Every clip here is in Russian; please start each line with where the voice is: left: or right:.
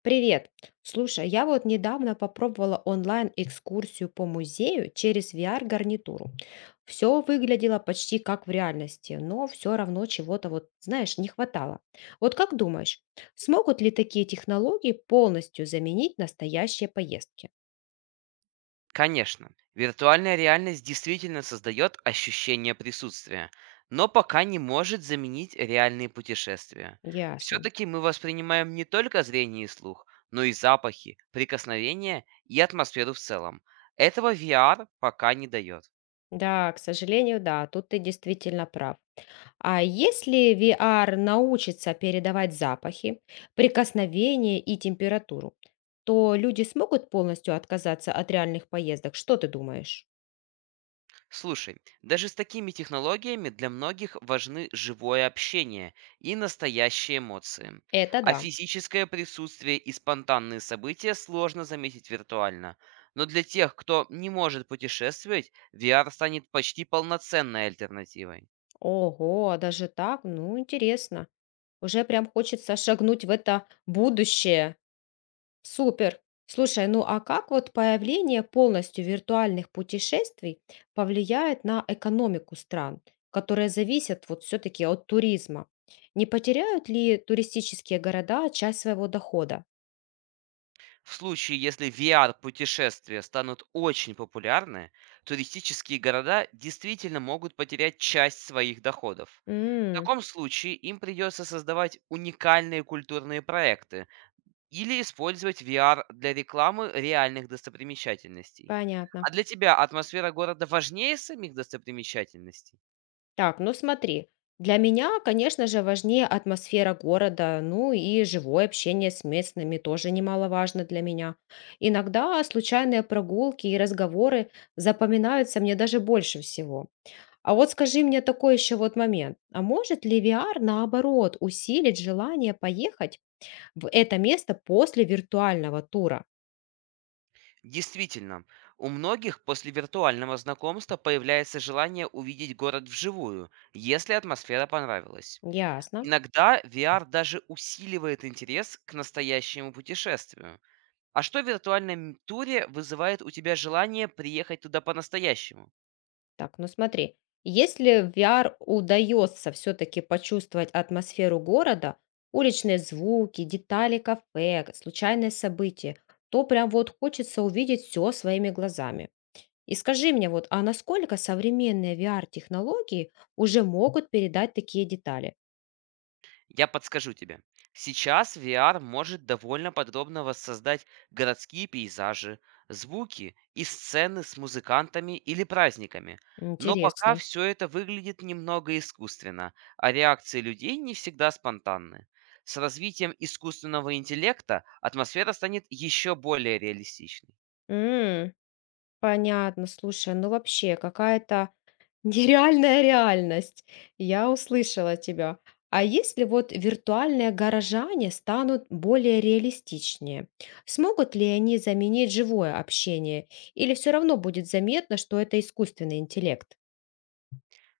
left: Привет. Слушай, а я недавно попробовала онлайн-экскурсию по музею через VR-гарнитуру. Все выглядело почти как в реальности, но все равно чего-то не хватало. Как думаешь, смогут ли такие технологии полностью заменить настоящие поездки?
right: Конечно, виртуальная реальность действительно создает ощущение присутствия, но пока не может заменить реальные путешествия.
left: Ясно.
right: Все-таки мы воспринимаем не только зрение и слух, но и запахи, прикосновения и атмосферу в целом. Этого VR пока не дает.
left: Да, к сожалению, да, тут ты действительно прав. А если VR научится передавать запахи, прикосновения и температуру, то люди смогут полностью отказаться от реальных поездок. Что ты думаешь?
right: Слушай, даже с такими технологиями для многих важны живое общение и настоящие эмоции.
left: Это
right: А
left: да.
right: физическое присутствие и спонтанные события сложно заметить виртуально. Но для тех, кто не может путешествовать, VR станет почти полноценной альтернативой.
left: Ого, а даже так? Ну, интересно. Уже прям хочется шагнуть в это будущее. Супер. Слушай, ну а как появление полностью виртуальных путешествий повлияет на экономику стран, которые зависят все-таки от туризма? Не потеряют ли туристические города часть своего дохода?
right: В случае, если VR-путешествия станут очень популярны, туристические города действительно могут потерять часть своих доходов. В
left: М,
right: таком случае им придется создавать уникальные культурные проекты или использовать VR для рекламы реальных достопримечательностей.
left: понятно.
right: А для тебя атмосфера города важнее самих достопримечательностей?
left: Так, ну смотри, для меня, конечно же, важнее атмосфера города, ну и живое общение с местными тоже немаловажно для меня. Иногда случайные прогулки и разговоры запоминаются мне даже больше всего. А вот скажи мне такой еще момент. А может ли VR, наоборот, усилить желание поехать в это место после виртуального тура?
right: Действительно, у многих после виртуального знакомства появляется желание увидеть город вживую, если атмосфера понравилась.
left: Ясно.
right: Иногда VR даже усиливает интерес к настоящему путешествию. А что в виртуальном туре вызывает у тебя желание приехать туда по-настоящему?
left: Так, ну смотри. Если в VR удается все-таки почувствовать атмосферу города, уличные звуки, детали кафе, случайные события, то прям хочется увидеть все своими глазами. И скажи мне, а насколько современные VR-технологии уже могут передать такие детали?
right: Я подскажу тебе. Сейчас VR может довольно подробно воссоздать городские пейзажи, звуки и сцены с музыкантами или праздниками. Но пока
left: Интересно.
right: все это выглядит немного искусственно, а реакции людей не всегда спонтанны. С развитием искусственного интеллекта атмосфера станет еще более реалистичной.
left: М, понятно. Слушай, ну вообще какая-то нереальная реальность. Я услышала тебя. А если виртуальные горожане станут более реалистичнее, смогут ли они заменить живое общение? Или все равно будет заметно, что это искусственный интеллект?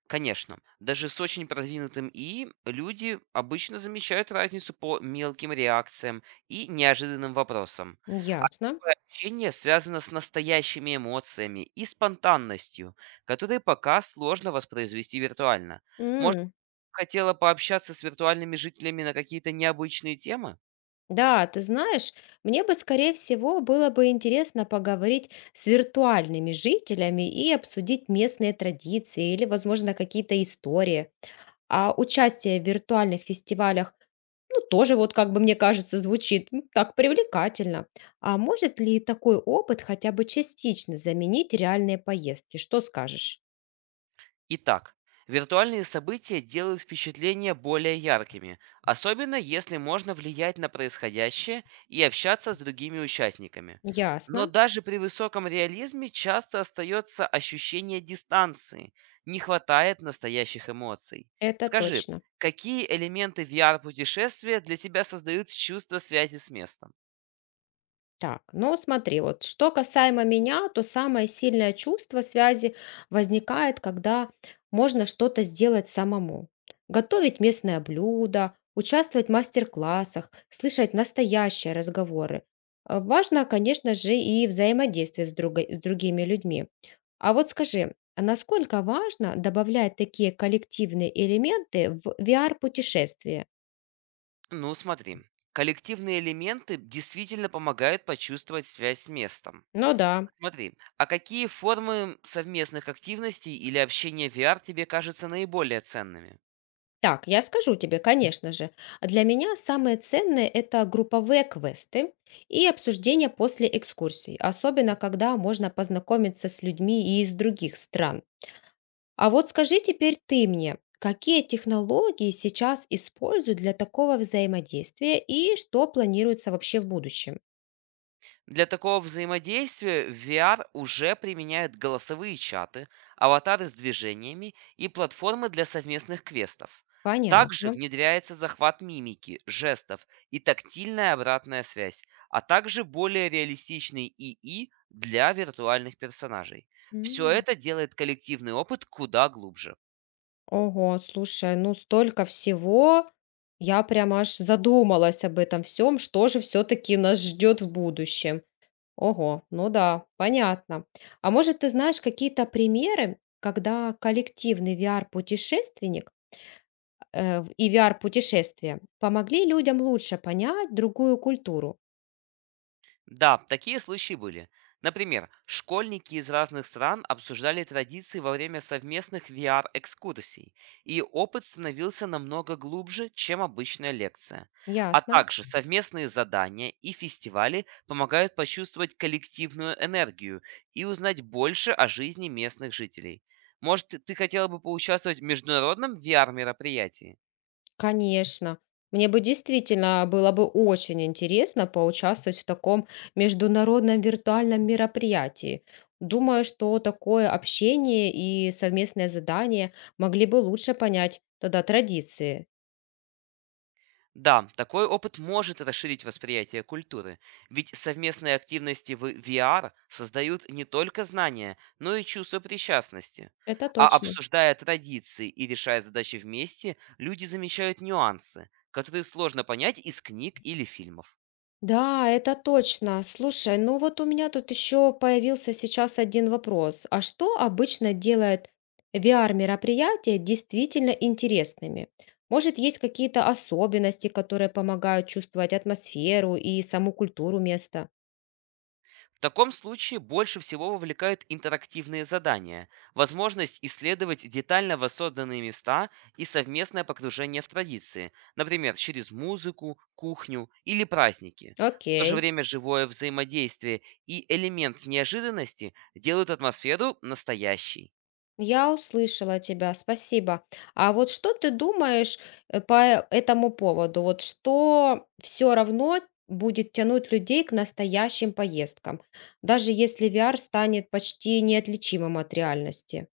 right: Конечно, даже с очень продвинутым ИИ люди обычно замечают разницу по мелким реакциям и неожиданным вопросам.
left: Ясно.
right: Такое общение связано с настоящими эмоциями и спонтанностью, которые пока сложно воспроизвести виртуально. Может, хотела пообщаться с виртуальными жителями на какие-то необычные темы?
left: Да, ты знаешь, мне бы, скорее всего, было бы интересно поговорить с виртуальными жителями и обсудить местные традиции или, возможно, какие-то истории. А участие в виртуальных фестивалях, ну, тоже мне кажется, звучит так привлекательно. А может ли такой опыт хотя бы частично заменить реальные поездки? Что скажешь?
right: Итак, виртуальные события делают впечатления более яркими, особенно если можно влиять на происходящее и общаться с другими участниками.
left: Ясно,
right: Но даже при высоком реализме часто остается ощущение дистанции, не хватает настоящих эмоций.
left: это
right: Скажи,
left: точно.
right: какие элементы VR-путешествия для тебя создают чувство связи с местом?
left: Так, ну смотри, вот что касаемо меня, то самое сильное чувство связи возникает, когда можно что-то сделать самому. Готовить местное блюдо, участвовать в мастер-классах, слышать настоящие разговоры. Важно, конечно же, и взаимодействие с другими людьми. А вот скажи, а насколько важно добавлять такие коллективные элементы в VR-путешествие?
right: Ну, смотри, коллективные элементы действительно помогают почувствовать связь с местом.
left: Ну да.
right: Смотри, а какие формы совместных активностей или общения в VR тебе кажутся наиболее ценными?
left: Так, я скажу тебе, конечно же. Для меня самые ценные — это групповые квесты и обсуждения после экскурсий, особенно когда можно познакомиться с людьми и из других стран. А вот скажи теперь ты мне, какие технологии сейчас используют для такого взаимодействия и что планируется вообще в будущем?
right: Для такого взаимодействия в VR уже применяют голосовые чаты, аватары с движениями и платформы для совместных квестов. Также
left: Понятно.
right: внедряется захват мимики, жестов и тактильная обратная связь, а также более реалистичный ИИ для виртуальных персонажей. Все
left: М.
right: это делает коллективный опыт куда глубже.
left: Ого, слушай, ну столько всего. Я прям аж задумалась об этом всем, что же все-таки нас ждет в будущем. Ого, ну да, понятно. А может, ты знаешь какие-то примеры, когда коллективный VR-путешественник э, в- и VR-путешествия помогли людям лучше понять другую культуру?
right: Да, такие случаи были. Например, школьники из разных стран обсуждали традиции во время совместных VR-экскурсий, и опыт становился намного глубже, чем обычная лекция. А
left: Ясно.
right: также совместные задания и фестивали помогают почувствовать коллективную энергию и узнать больше о жизни местных жителей. Может, ты хотела бы поучаствовать в международном VR-мероприятии?
left: Конечно. Мне бы действительно было бы очень интересно поучаствовать в таком международном виртуальном мероприятии. Думаю, что такое общение и совместное задание могли бы лучше понять тогда традиции.
right: Да, такой опыт может расширить восприятие культуры, ведь совместные активности в VR создают не только знания, но и чувство причастности.
left: Это
right: А
left: точно.
right: обсуждая традиции и решая задачи вместе, люди замечают нюансы, которые сложно понять из книг или фильмов.
left: Да, это точно. Слушай, ну вот у меня тут еще появился сейчас один вопрос. А что обычно делает VR-мероприятия действительно интересными? Может, есть какие-то особенности, которые помогают чувствовать атмосферу и саму культуру места?
right: В таком случае больше всего вовлекают интерактивные задания, возможность исследовать детально воссозданные места и совместное погружение в традиции, например, через музыку, кухню или праздники. В то же
left: Окей.
right: время живое взаимодействие и элемент неожиданности делают атмосферу настоящей.
left: Я услышала тебя, спасибо. А вот что ты думаешь по этому поводу? Вот что все равно будет тянуть людей к настоящим поездкам, даже если VR станет почти неотличимым от реальности?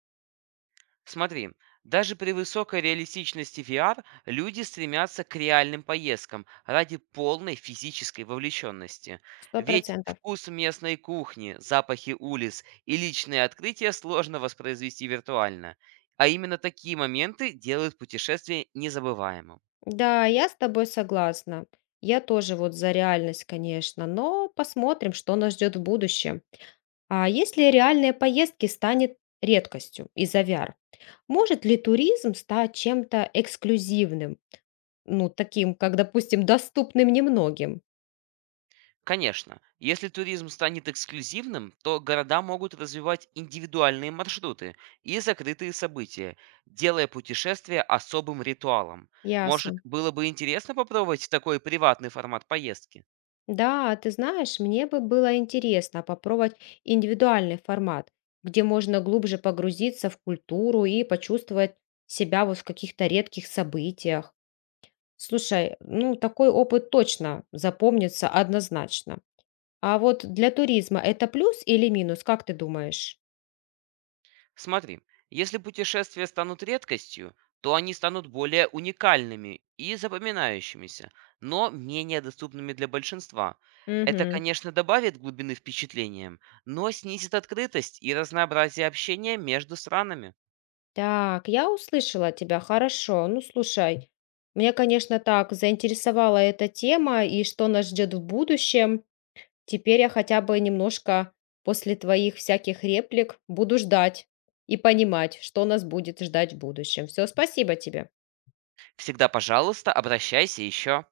right: Смотри, даже при высокой реалистичности VR люди стремятся к реальным поездкам ради полной физической вовлеченности.
left: Сто
right: Ведь
left: процентов.
right: вкус местной кухни, запахи улиц и личные открытия сложно воспроизвести виртуально. А именно такие моменты делают путешествие незабываемым.
left: Да, я с тобой согласна. Я тоже за реальность, конечно, но посмотрим, что нас ждет в будущем. А если реальные поездки станет редкостью из-за VR, может ли туризм стать чем-то эксклюзивным? Ну, таким, как, допустим, доступным немногим.
right: Конечно, если туризм станет эксклюзивным, то города могут развивать индивидуальные маршруты и закрытые события, делая путешествие особым ритуалом. Может,
left: Ясно.
right: было бы интересно попробовать такой приватный формат поездки?
left: Да, ты знаешь, мне бы было интересно попробовать индивидуальный формат, где можно глубже погрузиться в культуру и почувствовать себя в каких-то редких событиях. Слушай, ну такой опыт точно запомнится однозначно. А вот для туризма это плюс или минус, как ты думаешь?
right: Смотри, если путешествия станут редкостью, то они станут более уникальными и запоминающимися, но менее доступными для большинства. Это,
left: Мгм.
right: конечно, добавит глубины впечатлениям, но снизит открытость и разнообразие общения между странами.
left: Так, я услышала тебя, хорошо. Ну, слушай, меня, конечно, так заинтересовала эта тема и что нас ждет в будущем. Теперь я хотя бы немножко после твоих всяких реплик буду ждать и понимать, что нас будет ждать в будущем. Все, спасибо тебе.
right: Всегда, пожалуйста, обращайся еще.